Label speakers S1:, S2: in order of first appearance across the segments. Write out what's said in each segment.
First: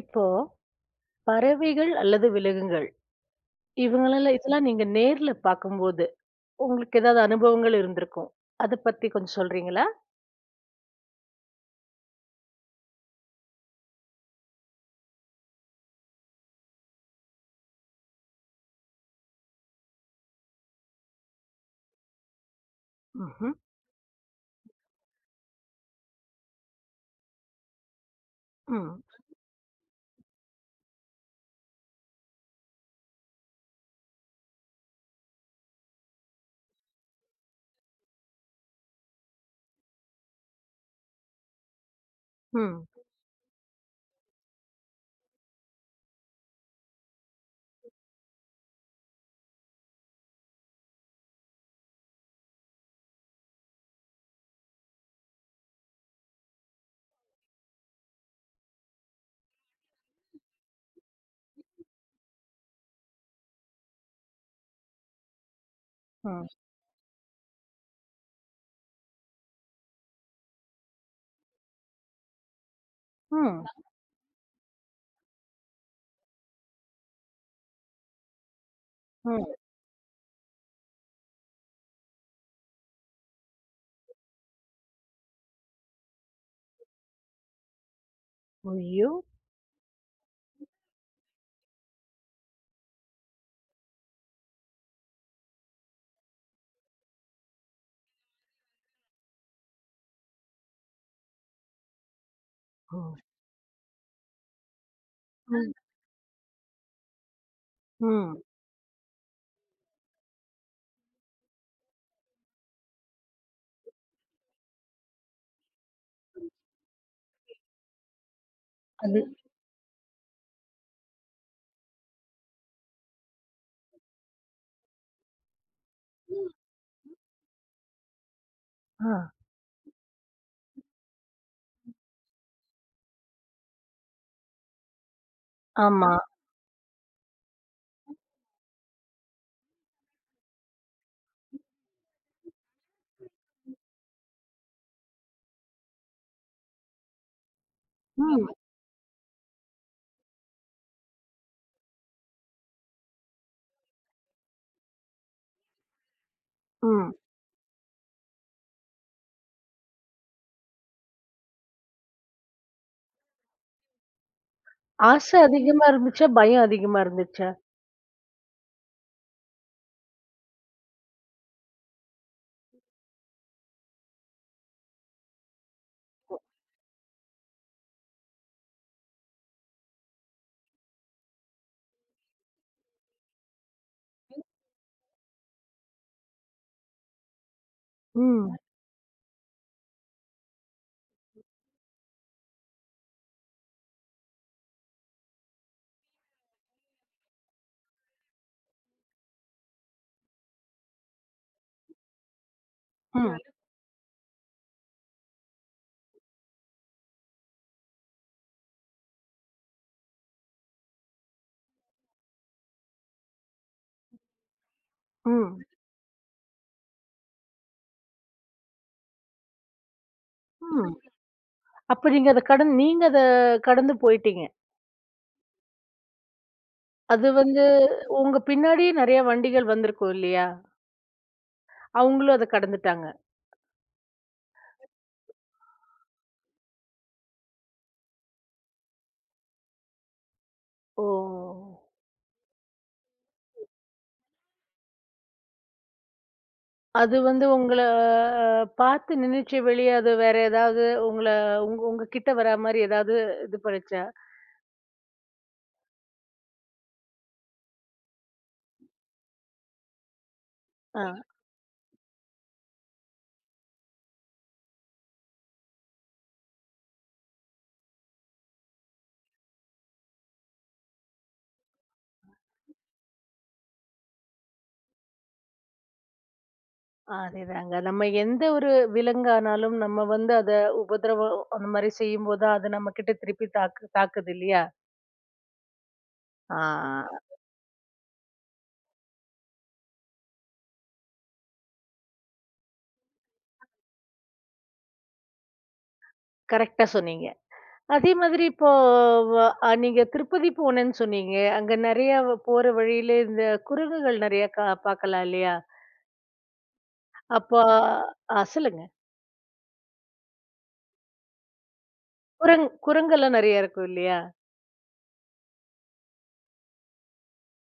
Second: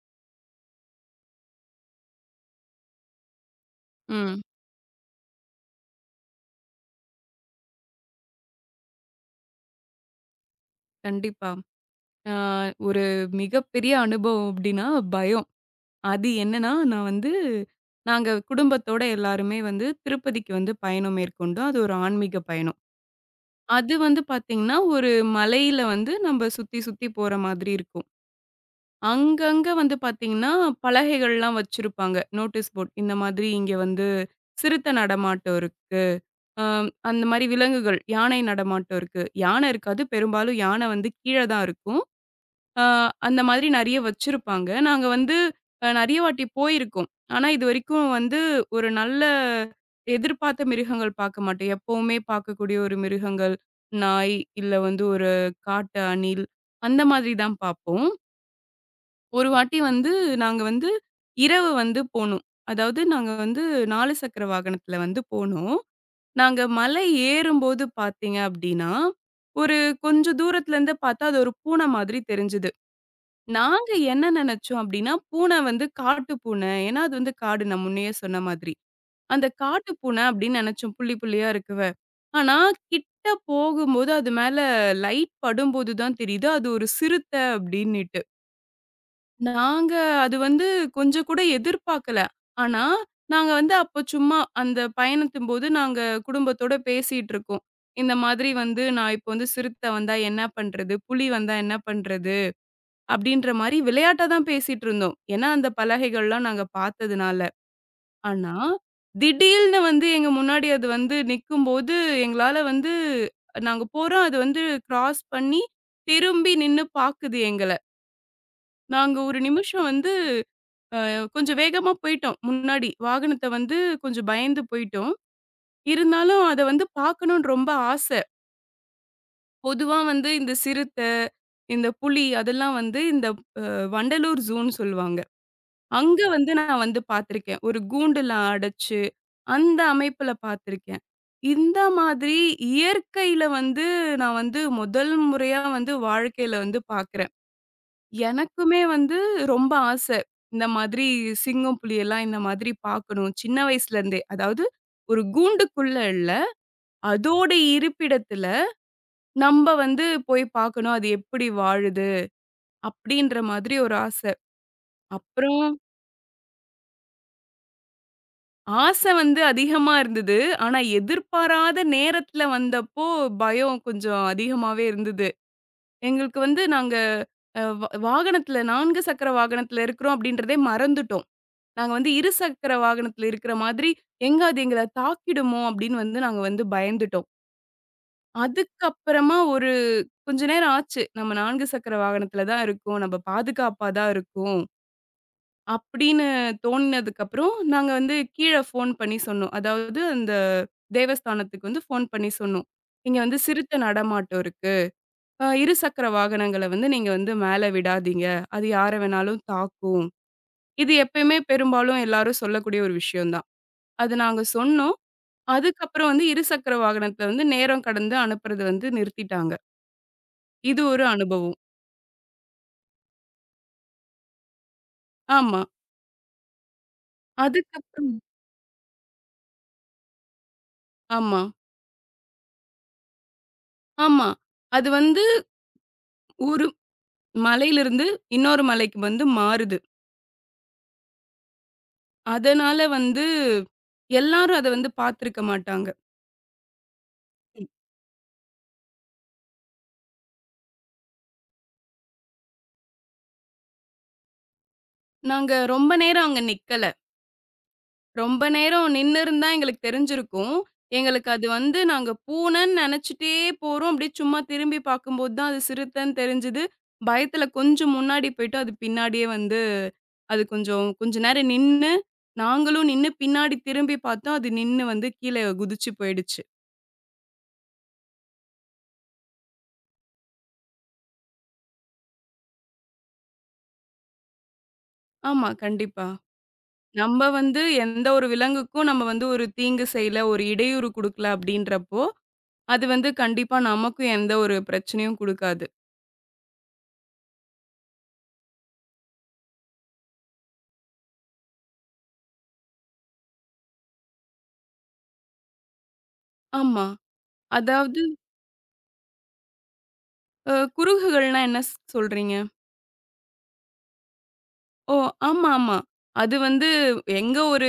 S1: இப்போ பறவைகள் அல்லது விலங்குகள்
S2: ம்.
S1: இதெல்லாம் நீங்க நேர்ல பார்க்கும்போது உங்களுக்கு ஏதாவது அனுபவங்கள் இருந்திருக்கும். அத பத்தி கொஞ்சம் சொல்றீங்களா?
S2: கண்டிப்பா. ஆ ஒரு மிகப்பெரிய அனுபவம் அப்டின்னா, பயம். அது என்னன்னா, நான் வந்து நாங்க குடும்பத்தோட எல்லாருமே வந்து திருப்பதிக்கு வந்து பயணம் மேற்கொண்டோம். அது ஒரு ஆன்மீக பயணம்.
S1: ம்ஹ்ம்.
S2: அது வந்து பாத்தீங்கன்னா, ஒரு மலையில வந்து நம்ப சுத்தி சுத்தி போற மாதிரி இருக்கும்.
S1: ம்.
S2: அங்கங்க வந்து பாத்தீங்கன்னா, பலகைகள்லாம் வச்சிருப்பாங்க. Notice board. இந்த மாதிரி இங்க வந்து சிறுத்தை நடமாட்டம் இருக்கு. அ அந்த மாரி விலங்குகள், யானை நடமாட்டம் இருக்கு. யானை இருக்காது. பெரும்பாலும் யானை வந்து கீழ தான் இருக்கும்.
S1: ம்.
S2: ஆ, அந்த மாதிரி நெறைய வச்சிருப்பாங்க. நாங்க வந்து நெறைய வாட்டி போயிருக்கோம். ஆனா, இதுவரைக்கும் வந்து ஒரு நல்ல எதிர்பார்த்த மிருகங்கள் பார்க்க மாட்டோம். எப்பவுமே பார்க்கக்கூடிய ஒரு மிருகங்கள், நாய், இல்ல வந்து ஒரு காட்டு அணில், அந்த மாதிரி தான் பார்ப்போம். ஒரு வாட்டி வந்து நாங்க வந்து இரவு வந்து போனோம். அதாவது நாங்க வந்து 4 சக்கர வாகனத்துல வந்து போனோம்.
S1: ம்.
S2: நாங்க மலை ஏறும்போது பார்த்தீங்க அப்டின்னா, ஒரு கொஞ்சம் தூரத்துலருந்து பார்த்தா அது ஒரு பூனை மாதிரி தெரிஞ்சது.
S1: ம்.
S2: நாங்க என்ன நெனச்சோம் அப்டின்னா, பூனை வந்து காட்டு பூனை. ஏன்னா, அது வந்து காடு நான் முன்னயே சொன்ன மாதிரி.
S1: ம்.
S2: அந்த காட்டு பூனை அப்டின்னு நெனச்சோம். புள்ளி புள்ளியா இருக்குவ. ஆனா, கிட்ட போகும்போது அது மேல லைட் படும்போது தான் தெரியுது, அது ஒரு சிறுத்தை அப்டின்னுட்டு.
S1: ஐயோ!
S2: நாங்க அது வந்து கொஞ்சம் கூட எதிர்பார்க்கல. ஆனா, நாங்க வந்து அப்ப சும்மா அந்த பயணத்தின்போது நாங்க குடும்பத்தோட பேசிட்டு இருக்கோம். இந்த மாதிரி வந்து, "நான் இப்போ வந்து சிறுத்தை வந்தா என்ன பண்றது? புலி வந்தா என்ன பண்றது?"
S1: ம்.
S2: அப்படின்ற மாரி விளையாட்டா தான் பேசிட்டு இருந்தோம். ஏன்னா, அந்த
S1: ம்.
S2: பலகைகள்லாம் நாங்க பார்த்ததுனால.
S1: ம்.
S2: ஆனா, திடீல்னு வந்து எங்க முன்னாடி அது வந்து நிக்கும்போது, எங்களால வந்து நாங்க போறோம். அது வந்து கிராஸ் பண்ணி, திரும்பி நின்னு பாக்குது எங்கள. நாங்க
S1: அது
S2: ஒரு நிமிஷம் வந்து கொஞ்சம் வேகமா போயிட்டோம் முன்னாடி. வாகனத்த வந்து கொஞ்சம் பயந்து போயிட்டோம். இருந்தாலும் அத வந்து பார்க்கணும்னு ரொம்ப ஆசை.
S1: ஆ.
S2: பொதுவா வந்து இந்த சிறுத்தை, இந்த புலி அதெல்லாம் வந்து இந்த வண்டலூர் ஜூன்னு சொல்லுவாங்க.
S1: ஆமா.
S2: அங்க வந்து நான் வந்து பார்த்திருக்கேன். ஒரு கூண்டுல அடைச்சு, அந்த அமைப்புல பார்த்திருக்கேன். இந்த மாதிரி இயற்கையில வந்து நான் வந்து முதல் முறையா வந்து வாழ்க்கையில வந்து பார்க்குறேன்.
S1: ம்.
S2: எனக்குமே வந்து ரொம்ப ஆசை. இந்த மாதிரி சிங்கம், புலியெல்லாம் இந்த மாதிரி பார்க்கணும். சின்ன வயசுலேருந்தே. அதாவது ஒரு கூண்டுக்குள்ள இல்ல.
S1: ம்.
S2: அதோட இருப்பிடத்துல நம்ப வந்து போய் பார்க்கணும். அது எப்படி வாழுது? அப்படின்ற மாதிரி ஒரு ஆசை.
S1: ஆசை
S2: அப்புறம்
S1: அதிகமா இருந்துச்சா? பயம் அதிகமா இருந்துச்சா?
S2: ஆசை வந்து அதிகமா இருந்தது. ஆனா, எதிர்பாராத நேரத்துல வந்தப்போ, பயம் கொஞ்சம் அதிகமாவே இருந்தது. எங்களுக்கு வந்து நாங்க அ வ வாகனத்துல 4 சக்கர வாகனத்துல இருக்கிறோம் அப்படின்றதே மறந்துட்டோம். நாங்க வந்து இருசக்கர வாகனத்துல இருக்கிற மாதிரி, எங்க அது எங்கள தாக்கிடுமோ அப்படின்னு வந்து நாங்க வந்து பயந்துட்டோம்.
S1: ம்.
S2: அதுக்கப்புறமா ஒரு கொஞ்ச நேரம் ஆச்சு. நம்ம 4 சக்கர வாகனத்துல தான் இருக்கோம். நம்ம பாதுகாப்பா தான் இருக்கோம். அப்படின்னு தோணுனதுக்கப்புறம், நாங்க வந்து கீழ ஃபோன் பண்ணி சொன்னோம். அதாவது அந்த தேவஸ்தானத்துக்கு வந்து ஃபோன் பண்ணி சொன்னோம். "இங்க
S1: ம்.
S2: வந்து சிறுத்தை நடமாட்டம் இருக்கு. இருசக்கர வாகனங்கள வந்து நீங்க வந்து மேல விடாதீங்க. அது யார வேணாலும் தாக்கும்." இது எப்பயுமே பெரும்பாலும் எல்லாரும் சொல்லக்கூடிய ஒரு விஷயம் தான். அது நாங்க சொன்னோம்.
S1: ம்.
S2: அதுக்கப்புறம் வந்து இருசக்கர வாகனத்த வந்து நேரம் கடந்து அனுப்புறது வந்து நிறுத்திட்டாங்க. இது
S1: ம்.
S2: ஒரு அனுபவம்.
S1: அப்ப நீங்க அத கடந்து போயிட்டீங்க.
S2: ஆமா.
S1: அது வந்து
S2: அதுக்கப்புறம்
S1: உங்க பின்னாடியே நெறைய வண்டிகள் வந்திருக்கும் இல்லையா?
S2: ஆமா,
S1: அவங்களும் அத கடந்துட்டாங்க.
S2: ஆமா. அது வந்து ஒரு மலையிலிருந்து இன்னொரு மலைக்கு வந்து மாறுது.
S1: ஓ!
S2: அதனால வந்து எல்லாரும் அத வந்து பார்த்திருக்க மாட்டாங்க.
S1: அது வந்து உங்கள பார்த்து நின்னுச்சு வெளிய அது வேற ஏதாவது உங்கள உங்க உங்க கிட்ட வரா மாரி ஏதாவது இது பண்ணுச்சா?
S2: நாங்க ரொம்ப நேரம் அங்க நிக்கல. ரொம்ப நேரம் நின்னிருந்தா எங்களுக்கு தெரிஞ்சிருக்கும்.
S1: ஆ.
S2: எங்களுக்கு அது வந்து நாங்க பூனைன்னு நெனச்சுட்டே போறோம். அப்படியே சும்மா திரும்பி பார்க்கும்போது தான் அது சிறுத்தைன்னு தெரிஞ்சது. பயத்துல கொஞ்சம் முன்னாடி போயிட்டு அது பின்னாடியே வந்து அது கொஞ்சம் கொஞ்ச நேரம் நின்னு, நாங்களும் நின்னு பின்னாடி திரும்பி பார்த்தோம். அது நின்னு வந்து கீழ குதிச்சு போயிடுச்சு.
S1: அதேதாங்க. நம்ம எந்த ஒரு விலங்கானாலும் நம்ம வந்து அத உபதிரவம் அந்த மாரி செய்யும்போது தான் அது நம்ம கிட்ட திருப்பி தாக்குது இல்லையா?
S2: ஆமா, கண்டிப்பா.
S1: ஆ.
S2: நம்ம வந்து எந்த ஒரு விலங்குக்கும் நம்ம வந்து ஒரு தீங்கு செய்யல, ஒரு இடையூறு குடுக்கல அப்படின்றப்போ, அது வந்து கண்டிப்பா நமக்கும் எந்த ஒரு பிரச்சனையும் குடுக்காது.
S1: கரெக்ட்டா சொன்னீங்க. அதே மாதிரி இப்போ வ அ நீங்க திருப்பதி போனேன்னு சொன்னீங்க. அங்க நெறைய போற வழியில இந்த குரங்குகள் நெறைய பார்க்கலாம் இல்லையா?
S2: ஆமா.
S1: அப்போ
S2: அதாவது
S1: சொல்லுங்க.
S2: குருகுகள்னா என்ன சொல்றீங்க?
S1: குரங்கெல்லாம் நெறைய இருக்கும் இல்லையா?
S2: ஓ! ஆமா, ஆமா. அது வந்து எங்க ஒரு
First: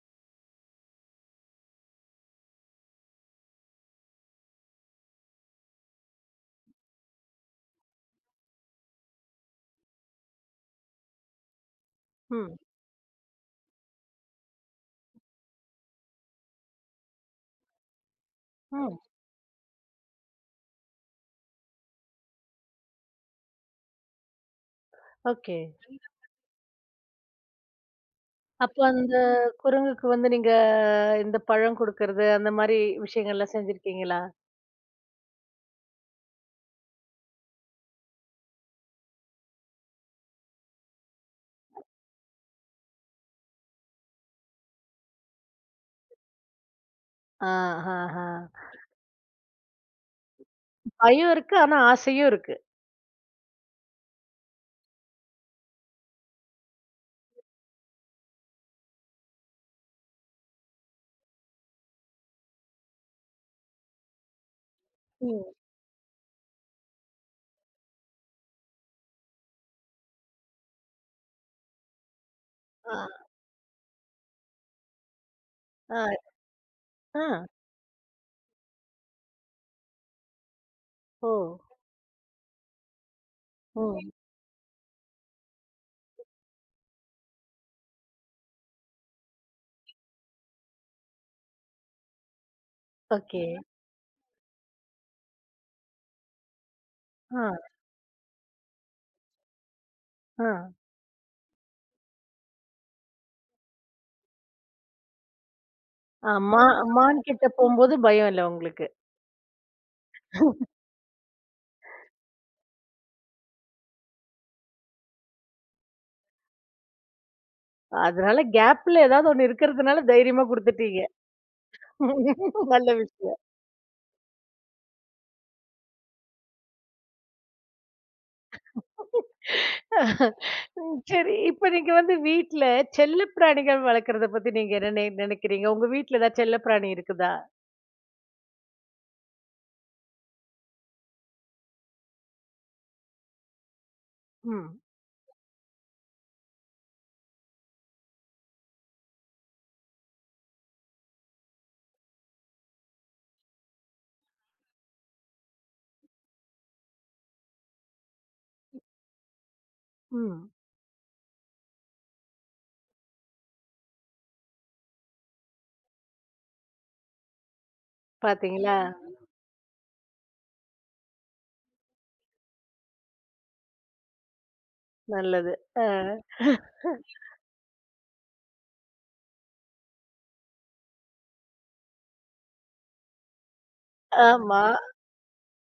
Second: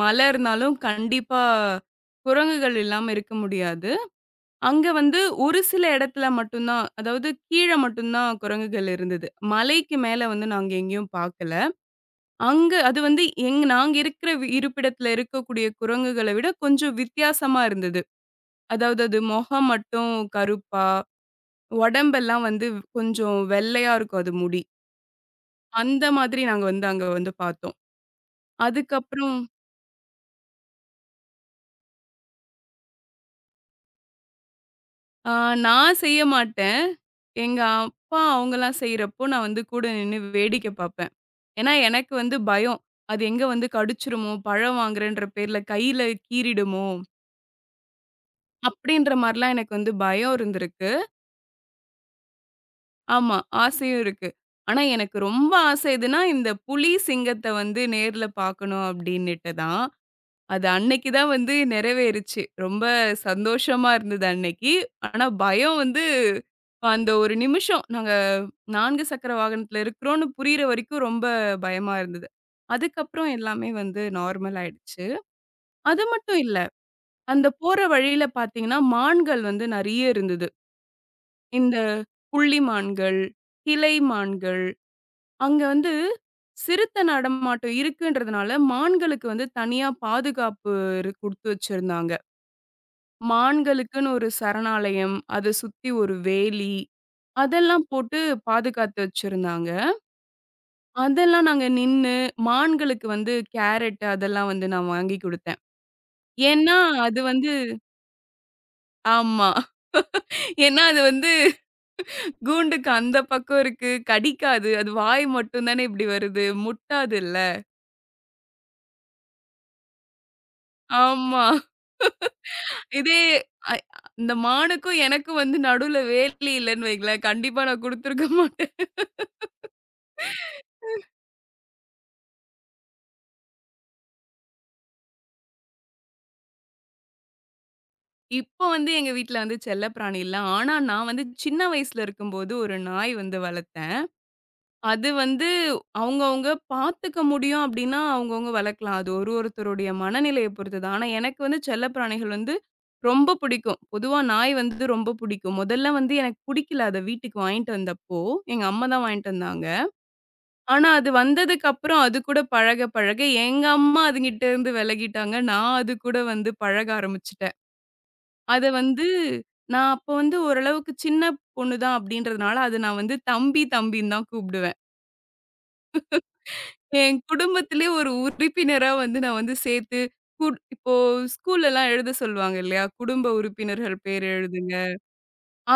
S2: மலை இருந்தாலும் கண்டிப்பா குரங்குகள் இல்லாம இருக்க முடியாது. அங்க வந்து ஒரு சில இடத்துல மட்டும் தான், அதாவது கீழ மட்டும் தான் குரங்குகள் இருந்தது. மலைக்கு மேல வந்து நாங்க எங்கேயும் பாக்கல.
S1: ம்.
S2: அங்க அது வந்து நாங்க இருக்கிற இருப்பிடத்துல இருக்கக்கூடிய குரங்குகளை விட கொஞ்சம் வித்தியாசமா இருந்தது.
S1: ம்.
S2: அதாவது அது முகம் மட்டும் கருப்பா, உடம்பெல்லாம் வந்து கொஞ்சம் வெள்ளையா இருக்கும் அது முடி.
S1: ஓகே.
S2: அந்த மாதிரி நாங்க வந்து அங்க வந்து பார்த்தோம்.
S1: அப்ப அந்த
S2: அதுக்கப்புறம்
S1: குரங்குக்கு வந்து நீங்க இந்த பழம் குடுக்கறது, அந்த மாரி விஷயங்கள்லாம் செஞ்சிருக்கீங்களா?
S2: நான் செய்ய மாட்டேன். எங்க அப்பா அவங்கெல்லாம் செய்யறப்போ நான் வந்து கூட நின்று வேடிக்கை பார்ப்பேன். ஏன்னா எனக்கு வந்து பயம். அது எங்க வந்து கடிச்சிருமோ பழம் வாங்குறேன்ற பேர்ல கையில கீறிடுமோ
S1: ஆ, ஆ, ஆ.
S2: அப்படின்ற மாதிரிலாம் எனக்கு வந்து பயம் இருந்திருக்கு.
S1: பயம் இருக்கு. ஆனா ஆசையும் இருக்கு.
S2: ஆமா. ஆசையும் இருக்கு. ஆனா எனக்கு ரொம்ப ஆசை எதுன்னா, இந்த புலி, சிங்கத்த வந்து நேர்ல பார்க்கணும் அப்டின்னுட்டு தான். அது அன்னைக்கு தான் வந்து நிறைவேறுச்சு. ரொம்ப சந்தோஷமா இருந்தது அன்னைக்கு. ஆனா
S1: ம்.
S2: பயம் வந்து அந்த ஒரு நிமிஷம் நாங்க 4 சக்கர வாகனத்துல இருக்கிறோம்னு புரியிற வரைக்கும் ரொம்ப பயமா இருந்தது.
S1: ஆ,
S2: அதுக்கப்புறம் எல்லாமே வந்து நார்மல் ஆயிடுச்சு.
S1: ஆ,
S2: அது மட்டும் இல்ல.
S1: ஆ.
S2: அந்த போற வழியில பார்த்தீங்கன்னா, மான்கள் வந்து நெறைய இருந்தது.
S1: ஓ!
S2: இந்த புள்ளி மான்கள், கிளை
S1: ம்.
S2: மான்கள் அங்க வந்து சிறுத்தை நடமாட்டம் இருக்குன்றதுனால, மான்களுக்கு வந்து தனியா பாதுகாப்பு குடுத்து வச்சிருந்தாங்க.
S1: ஓகே.
S2: மான்களுக்குன்னு ஒரு சரணாலயம், அத சுத்தி ஒரு வேலி,
S1: ஆ,
S2: அதெல்லாம் போட்டு பாதுகாத்து வச்சிருந்தாங்க.
S1: ஆ.
S2: அதெல்லாம் நாங்க நின்னு, மான்களுக்கு வந்து கேரட் அதெல்லாம் வந்து நான் வாங்கி குடுத்தேன்.
S1: ஆ மா
S2: ஏன்னா,
S1: மான்
S2: அது
S1: கிட்ட
S2: வந்து
S1: போம்போது பயம் இல்ல உங்களுக்கு.
S2: ஆமா. ஏன்னா அது வந்து கூண்டுக்கு அந்த பக்கம் இருக்கு, கடிக்காது. அது வாய் மட்டும் தானே இப்படி வருது, முட்டாதுல்ல.
S1: அதனால கேப்ல ஏதாவது ஒண்ணு இருக்கிறதுனால தைரியமா குடுத்துட்டீங்க.
S2: ஆமா.
S1: நல்ல
S2: இதே
S1: விஷயம்.
S2: அ இந்த மானுக்கும் எனக்கும் வந்து நடுவுல வேலி இல்லன்னு வைங்களேன், கண்டிப்பா நான் குடுத்துருக்க மாட்டேன்.
S1: ம், சரி. இப்ப நீங்க வந்து வீட்ல செல்ல பிராணிகள் வளர்க்கறத பத்தி நீங்க என்ன நெனைக்கிறீங்க? உங்க வீட்ல ஏதாவது செல்ல பிராணி இருக்குதா?
S2: இப்போ வந்து எங்க வீட்ல வந்து செல்லப்பிராணி இல்ல. ஆனா நான் வந்து சின்ன வயசுல இருக்கும்போது ஒரு நாய் வந்து வளர்த்தேன்.
S1: ம்,
S2: அது வந்து அவங்கவங்க பார்த்துக்க முடியும் அப்டின்னா, அவங்கவங்க வளர்க்கலாம். அது ஒரு ஒருத்தருடைய மனநிலைய பொறுத்தது. ஆனா எனக்கு வந்து செல்லப்பிராணிகள் வந்து ரொம்ப பிடிக்கும். பொதுவா நாய் வந்து ரொம்ப பிடிக்கும். முதல்ல வந்து எனக்கு பிடிக்கல அத வீட்டுக்கு வாங்கிட்டு வந்தப்போ, எங்க அம்மா தான் வாங்கிட்டு வந்தாங்க.
S1: ம்.
S2: ஆனா, அது வந்ததுக்கப்புறம் அது கூட பழக, பழக எங்க அம்மா அதுகிட்ட இருந்து விலகிட்டாங்க. நான் அது கூட வந்து பழக ஆரம்பிச்சுட்டேன். அத
S1: பார்த்தீங்களா?
S2: வந்து நான் அப்ப வந்து ஓரளவுக்கு சின்ன பொண்ணு தான் அப்படின்றதுனால, அத நான் வந்து தம்பி, தம்பின்னு தான் கூப்பிடுவேன்.
S1: நல்லது. அ.
S2: என் குடும்பத்திலே ஒரு உறுப்பினரா வந்து நான் வந்து சேர்த்து இப்போ ஸ்கூல்லலாம் எழுத சொல்லுவாங்க இல்லையா? குடும்ப உறுப்பினர்கள் பேர்
S1: ஆமா.
S2: எழுதுங்க.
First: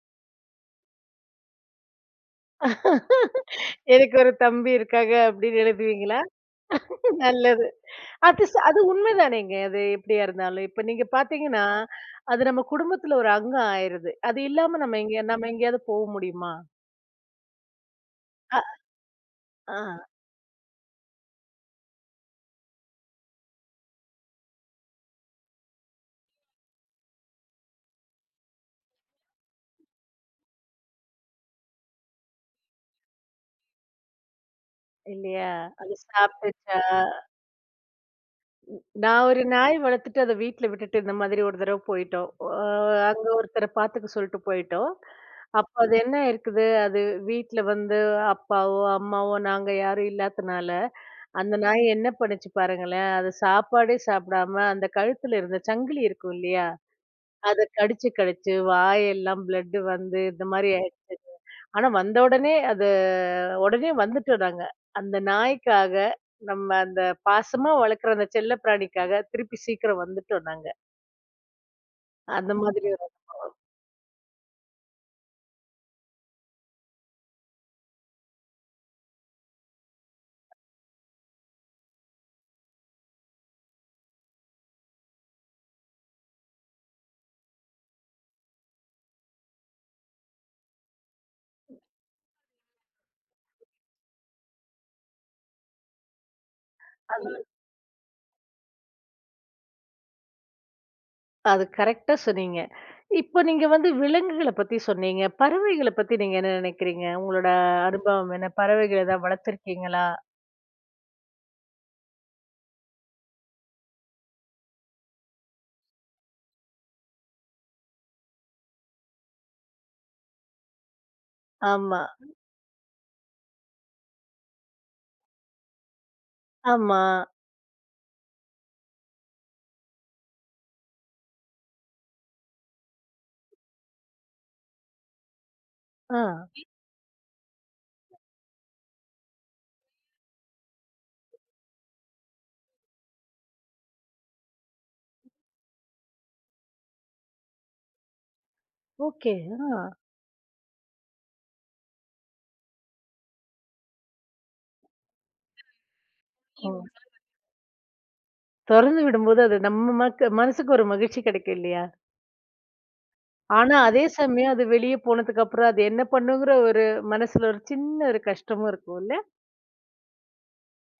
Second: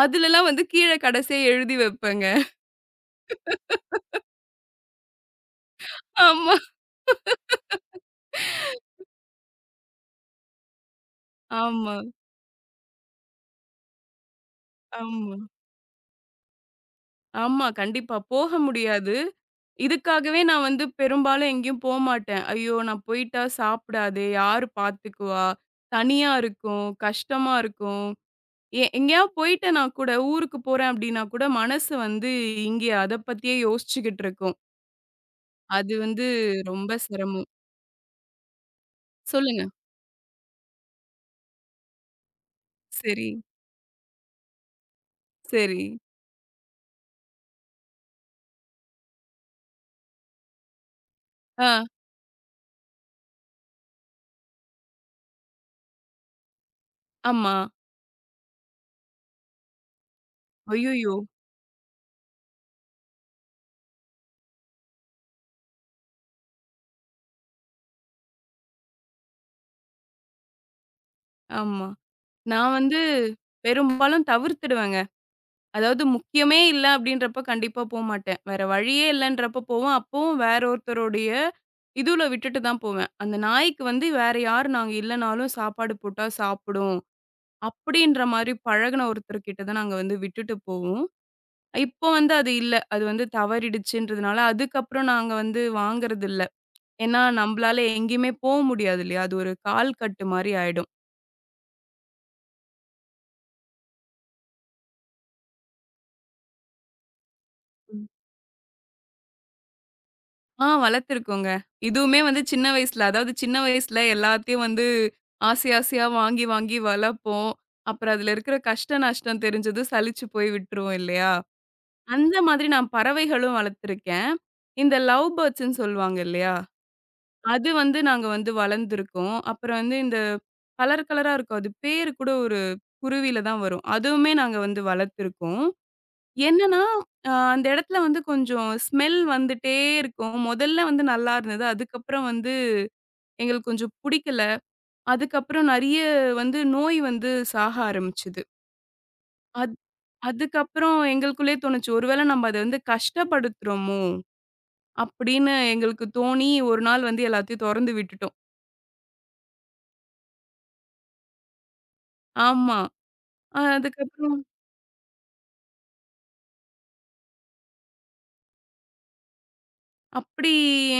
S2: அதுலலாம் வந்து கீழ கடைசியா எழுதி வைப்பேங்க.
S1: எனக்கு ஒரு தம்பி இருக்காங்க அப்படின்னு எழுதுவீங்களா?
S2: ஆமா,
S1: நல்லது. அது உண்மைதானேங்க. அது எப்படியா இருந்தாலும். இப்ப நீங்க பார்த்தீங்கன்னா,
S2: ஆமா,
S1: அது நம்ம குடும்பத்துல ஒரு அங்கம் ஆயிருது. அது இல்லாம
S2: ஆமா,
S1: நம்ம எங்கேயாவது போக முடியுமா?
S2: ஆமா. கண்டிப்பா. போக
S1: அ,
S2: முடியாது.
S1: ஆ,
S2: இதுக்காகவே நான் வந்து பெரும்பாலும் எங்கேயும் போமாட்டேன். ஐயோ! நான் போயிட்டா சாப்பிடாதே! யாரு பார்த்துக்குவா? தனியா இருக்கும். கஷ்டமா இருக்கும். எங்கேயாவது போயிட்டேன்னா கூட, ஊருக்கு போறேன் அப்டின்னா கூட மனசு வந்து இங்கே அத பத்தியே யோசிச்சுக்கிட்டு இருக்கும்.
S1: இல்லையா? அது
S2: அது வந்து
S1: சாப்பிட்டுச்சா?
S2: ரொம்ப சிரமம்.
S1: நான் ஒரு
S2: சொல்லுங்க.
S1: நாய் வளர்த்துட்டு அத வீட்ல விட்டுட்டு இந்த மாதிரி ஒரு தடவ போயிட்டோம். அ அங்க
S2: சரி,
S1: ஒருத்தர பாத்துக்க சொல்லிட்டு போயிட்டோம். அப்ப
S2: சரி.
S1: அது என்ன இருக்குது, அது வீட்ல வந்து அப்பாவோ, அம்மாவோ நாங்க யாரும் இல்லாதனால, அந்த
S2: ஆ,
S1: நாய் என்ன பண்ணுச்சு பாருங்களேன், அது சாப்பாடே சாப்பிடாம அந்த கழுத்துல இருந்த சங்கிலி இருக்கும் இல்லையா?
S2: ஆமா.
S1: அத கடிச்சு கடிச்சு வாயெல்லாம் பிளட் வந்து இந்த மாரி
S2: அய்யய்யோ!
S1: ஆனா வந்த உடனே அது உடனே வந்துட்டோம் நாங்க. அந்த நாய்க்காக நம்ம அந்த பாசமா வளர்க்குற அந்த செல்ல பிராணிக்காக திருப்பி சீக்கிரம் வந்துட்டோம் நாங்க.
S2: ஆமா.
S1: அந்த
S2: நான்
S1: மாதிரி
S2: வந்து
S1: ஒரு
S2: பெரும்பாலும் தவிர்த்துடுவேங்க. அதாவது முக்கியமே இல்ல அப்படின்றப்ப கண்டிப்பா போமாட்டேன். வேற வழியே இல்லன்றப்ப போவேன். அப்பவும் வேற ஒருத்தருடைய இதுல விட்டுட்டு தான் போவேன். அந்த நாய்க்கு வந்து வேற யாரு நாங்க இல்லனாலும் சாப்பாடு போட்டா சாப்பிடும். அப்படின்ற மாரி பழகுன ஒருத்தர்கிட்ட தான் நாங்க வந்து விட்டுட்டு போவோம். இப்போ வந்து அது இல்ல. அது வந்து தவறிடுச்சுன்றதுனால அதுக்கப்புறம் நாங்க வந்து வாங்குறதில்ல. ஏன்னா
S1: அது.
S2: நம்பளால எங்கேயுமே போ முடியாது இல்லையா? அது ஒரு கால் கட்டு மாரி ஆயிடும்.
S1: அது கரெக்ட்டா சொன்னீங்க. இப்போ நீங்க வந்து விலங்குகள பத்தி சொன்னீங்க. பறவைகள பத்தி நீங்க என்ன நினைக்கிறீங்க? உங்களோட அனுபவம் என்ன? பறவைகள் ஏதாவது வளர்த்துருக்கீங்களா?
S2: ஆ வளர்த்துருக்கோங்க. இதுவுமே வந்து சின்ன வயசுல, அதாவது சின்ன வயசுல எல்லாத்தையும் வந்து ஆசை ஆசையா வாங்கி வாங்கி வளர்ப்போம். அப்புறம் அதுல இருக்கிற கஷ்ட நஷ்டம் தெரிஞ்சது சலிச்சு போய் விட்டுருவோம் இல்லையா?
S1: ஆமா,
S2: அந்த மாதிரி நான் பறவைகளும் வளர்த்துருக்கேன். இந்த லவ் பேர்ட்ஸ்ன்னு சொல்லுவாங்க இல்லையா?
S1: ஆமா.
S2: அது வந்து நாங்க வந்து வளர்ந்துருக்கோம். அப்புறம் வந்து இந்த கலர் கலரா இருக்கும். அது பேரு கூட ஒரு குருவில தான் வரும். அதுவுமே நாங்க வந்து வளர்த்துருக்கோம்.
S1: ஆ.
S2: என்னன்னா, அந்த இடத்துல வந்து கொஞ்சம் ஸ்மெல் வந்துட்டே இருக்கும். முதல்ல வந்து நல்லா இருந்தது. அதுக்கப்புறம் வந்து எங்களுக்கு கொஞ்சம் புடிக்கல. அதுக்கப்புறம் நெறைய வந்து நோய் வந்து சாக ஆரம்பிச்சது.
S1: ஓகே.
S2: அது
S1: ஆ.
S2: அதுக்கப்புறம் எங்களுக்குள்ளயே தோணுச்சு, "ஒருவேள நம்ம அத வந்து கஷ்டப்படுத்துறோமோ?" அப்படின்னு எங்களுக்கு தோணி,
S1: ஓ!
S2: ஒரு நாள் வந்து எல்லாத்தையும் தொறந்து விட்டுட்டோம்.
S1: தொறந்து விடும்போது அது நம்ம மக்கு மனசுக்கு ஒரு மகிழ்ச்சி கிடைக்கும் இல்லையா?
S2: ஆமா.
S1: ஆனா, அதே
S2: அதுக்கப்புறம்
S1: சமயம் அது வெளிய போனதுக்கு அப்புறம் அது என்ன பண்ணுங்கிற ஒரு மனசுல ஒரு சின்ன ஒரு கஷ்டமும் இருக்கும்ல?
S2: அப்படி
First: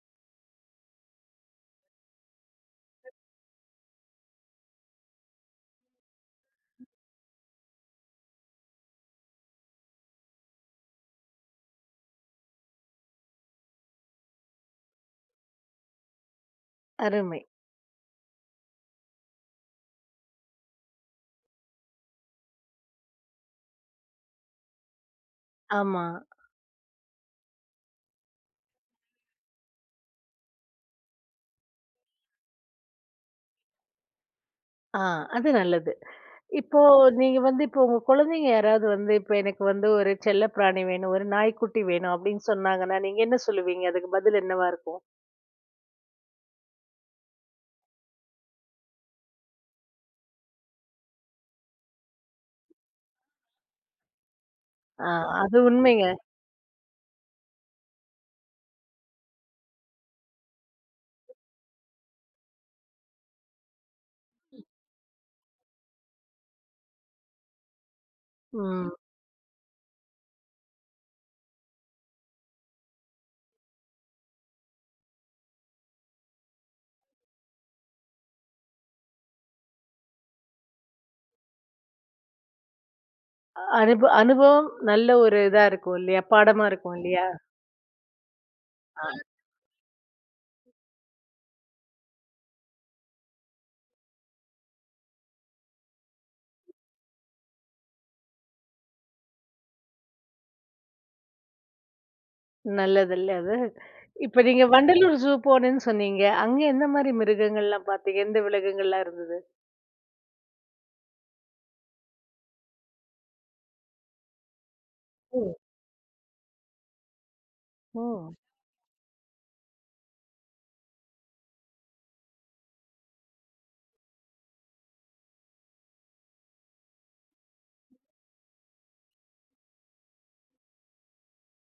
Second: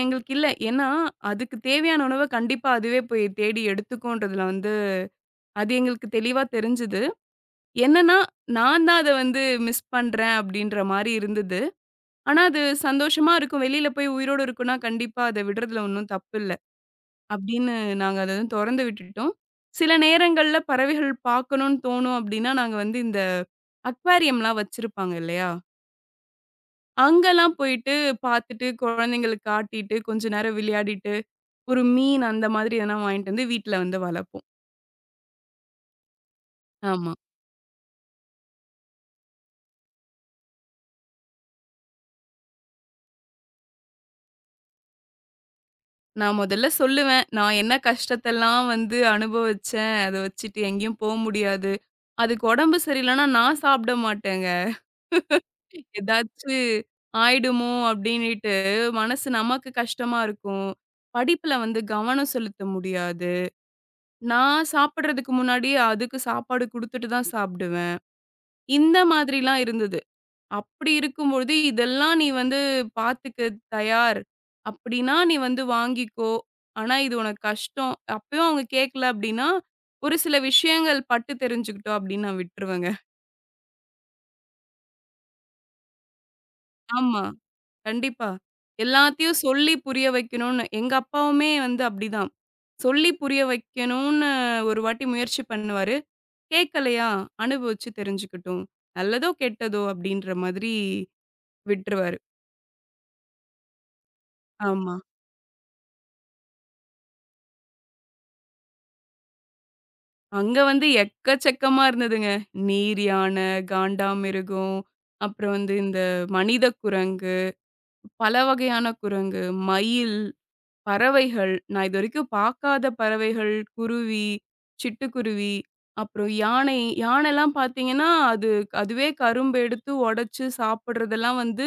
S2: எங்களுக்கு இல்ல. ஏன்னா, அதுக்கு தேவையான உணவ கண்டிப்பா அதுவே போய் தேடி எடுத்துக்குன்றதுல வந்து அது எங்களுக்கு தெளிவா தெரிஞ்சது. என்னன்னா, நான் தான் அத வந்து மிஸ் பண்றேன் அப்படின்ற மாரி இருந்தது. ஆனா, அது சந்தோஷமா இருக்கும். வெளியில போய் உயிரோட இருக்குன்னா, கண்டிப்பா அத விடுறதுல ஒண்ணும் தப்பில்ல.
S1: அருமை.
S2: அப்படின்னு நாங்க அத தொறந்து விட்டுட்டோம். சில நேரங்கள்ல பறவைகள் பார்க்கணும்னு தோணும் அப்படின்னா, நாங்க வந்து இந்த அக்வாரியம்லாம் வச்சிருப்பாங்க இல்லையா?
S1: ஆமா.
S2: அங்கலாம் போயிட்டு பார்த்துட்டு, குழந்தைங்களுக்கு காட்டிட்டு, கொஞ்ச நேரம் விளையாடிட்டு, ஒரு மீன் அந்த மாதிரி எதனா வாங்கிட்டு வந்து வீட்ல வந்து வளர்ப்போம்.
S1: ஆ, அது நல்லது. இப்போ
S2: ஆமா.
S1: நீங்க வந்து இப்போ உங்க குழந்தைங்க யாராவது வந்து இப்ப எனக்கு வந்து ஒரு செல்லப்பிராணி வேணும், ஒரு நாய்க்குட்டி வேணும் அப்படின்னு சொன்னாங்கன்னா, நீங்க என்ன சொல்லுவீங்க? அதுக்கு பதில் என்னவா இருக்கும்?
S2: நான் முதல்ல சொல்லுவேன். நான் என்ன கஷ்டத்தெல்லாம் வந்து அனுபவிச்சேன். அத வச்சுட்டு எங்கேயும் போ முடியாது. அதுக்கு உடம்பு சரியில்லன்னா நான் சாப்பிட மாட்டேங்க.
S1: ஆ, அது உண்மைங்க.
S2: ஏதாச்சு ஆயிடுமோ அப்டின்னுட்டு மனசு நமக்கு கஷ்டமா இருக்கும். படிப்புல வந்து கவனம் செலுத்த முடியாது. நான் சாப்பிடுறதுக்கு முன்னாடி அதுக்கு சாப்பாடு குடுத்துட்டு தான் சாப்பிடுவேன்.
S1: ம்.
S2: இந்த மாதிரிலாம் இருந்தது. அப்படி இருக்கும்பொழுது, "இதெல்லாம் நீ வந்து பார்த்துக்க தயார். அப்படின்னா நீ வந்து வாங்கிக்கோ. ஆனா இது உனக்கு கஷ்டம்." அப்பயும் அவங்க கேட்கல அப்படின்னா, ஒரு சில விஷயங்கள் பட்டு தெரிஞ்சுக்கிட்டோம் அப்படின்னு நான் விட்டுருவேங்க.
S1: அனுபவம் நல்ல ஒரு இதா இருக்கும் இல்லையா? பாடமா இருக்கும்
S2: ஆமா,
S1: இல்லையா?
S2: கண்டிப்பா.
S1: ஆ.
S2: எல்லாத்தையும் சொல்லி புரிய வைக்கணும்னு எங்க அப்பாவுமே வந்து அப்படிதான். சொல்லி புரிய வைக்கணும்னு ஒரு வாட்டி முயற்சி பண்ணுவாரு. கேட்கலையா, "அனுபவிச்சு தெரிஞ்சுக்கட்டும். நல்லதோ, கெட்டதோ" அப்படின்ற மாதிரி விட்டுருவாரு.
S1: நல்லது இல்ல அது. இப்ப நீங்க
S2: ஆமா.
S1: வண்டலூர் ஜூ போனேன்னு சொன்னீங்க. அங்க எந்த மாரி மிருகங்கள்லாம் பார்த்தீங்க? எந்த விலங்குகள்லாம் இருந்தது?
S2: அங்க வந்து எக்கச்சக்கமா இருந்ததுங்க. நீர் யானை, காண்டாமிருகம்,
S1: ஓ!
S2: அப்புறம் வந்து இந்த மனித குரங்கு,
S1: ஓ!
S2: பல வகையான குரங்கு, மயில், பறவைகள். நான் இதுவரைக்கும் பார்க்காத பறவைகள், குருவி, சிட்டுக்குருவி, அப்புறம் யானை. யானைலாம் பார்த்தீங்கன்னா, அது அதுவே கரும்பு எடுத்து உடைச்சு சாப்பிடுறதெல்லாம் வந்து,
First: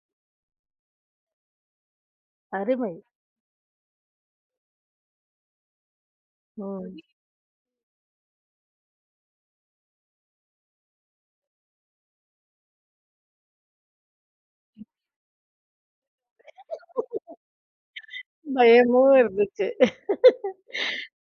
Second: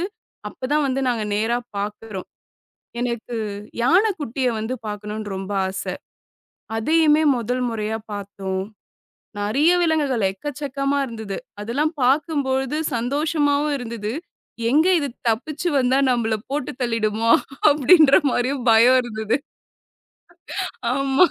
S2: அப்பதான் வந்து நாங்க நேரா பார்க்குறோம்.
S1: அருமை.
S2: எனக்கு யானை குட்டிய வந்து பார்க்கணும்னு ரொம்ப ஆசை.
S1: ம்.
S2: அதையுமே முதல் முறையா பார்த்தோம். நெறைய விலங்குகள் எக்கச்சக்கமா இருந்தது. அதெல்லாம் பார்க்கும்பொழுது சந்தோஷமாவும் இருந்தது. எங்க இது தப்பிச்சு வந்தா நம்மள போட்டு தள்ளிடுமோ? அப்டின்ற
S1: பெரிய
S2: மாரியும் பயம்
S1: பயமும்
S2: இருந்தது.
S1: இருந்துச்சு.
S2: ஆமா,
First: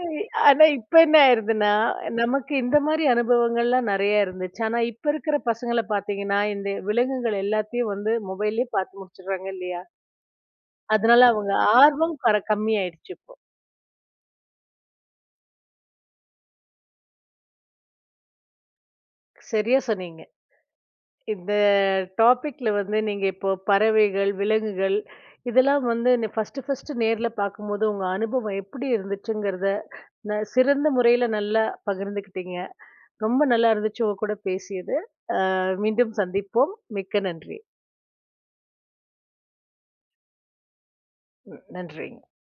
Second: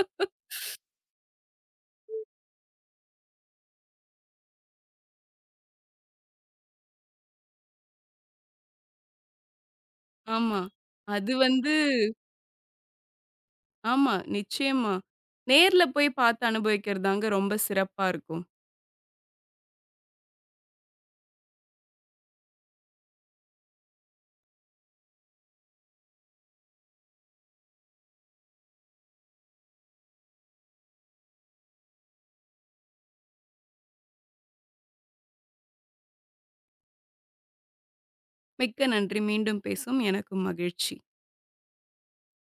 S1: ஏய், ஆனா, இப்ப என்ன ஆயிருதுன்னா, நமக்கு இந்த மாரி அனுபவங்கள்லாம் நெறைய இருந்துச்சு. ஆனா, இப்ப இருக்கிற பசங்கள பார்த்தீங்கன்னா, இந்த விலங்குகள் எல்லாத்தையும் வந்து மொபைல்லயே பார்த்து முடிச்சுடுறாங்க இல்லையா?
S2: ஆமா.
S1: அதனால
S2: அது
S1: அவங்க
S2: வந்து
S1: ஆர்வம் கம்மியாயிடுச்சு இப்போ.
S2: ஆமா, நிச்சயமா. நேர்ல போய் பார்த்து அனுபவிக்கிறதாங்க ரொம்ப சிறப்பா இருக்கும்.
S1: சரியா சொன்னீங்க. இந்த டாபிக்ல வந்து நீங்க இப்போ பறவைகள், விலங்குகள் இதெல்லாம் வந்து ஃபர்ஸ்ட் ஃபர்ஸ்ட் நேர்ல பார்க்கும்போது உங்க அனுபவம் எப்படி இருந்துச்சுங்கிறத சிறந்த முறையில நல்லா பகிர்ந்துக்கிட்டீங்க. ரொம்ப நல்லா இருந்துச்சு உங்க கூட பேசியது. அ மீண்டும் சந்திப்போம். மிக்க நன்றி.
S2: மிக்க நன்றி. மீண்டும் பேசுவோம். எனக்கும் மகிழ்ச்சி.
S1: ம், நன்றிங்க.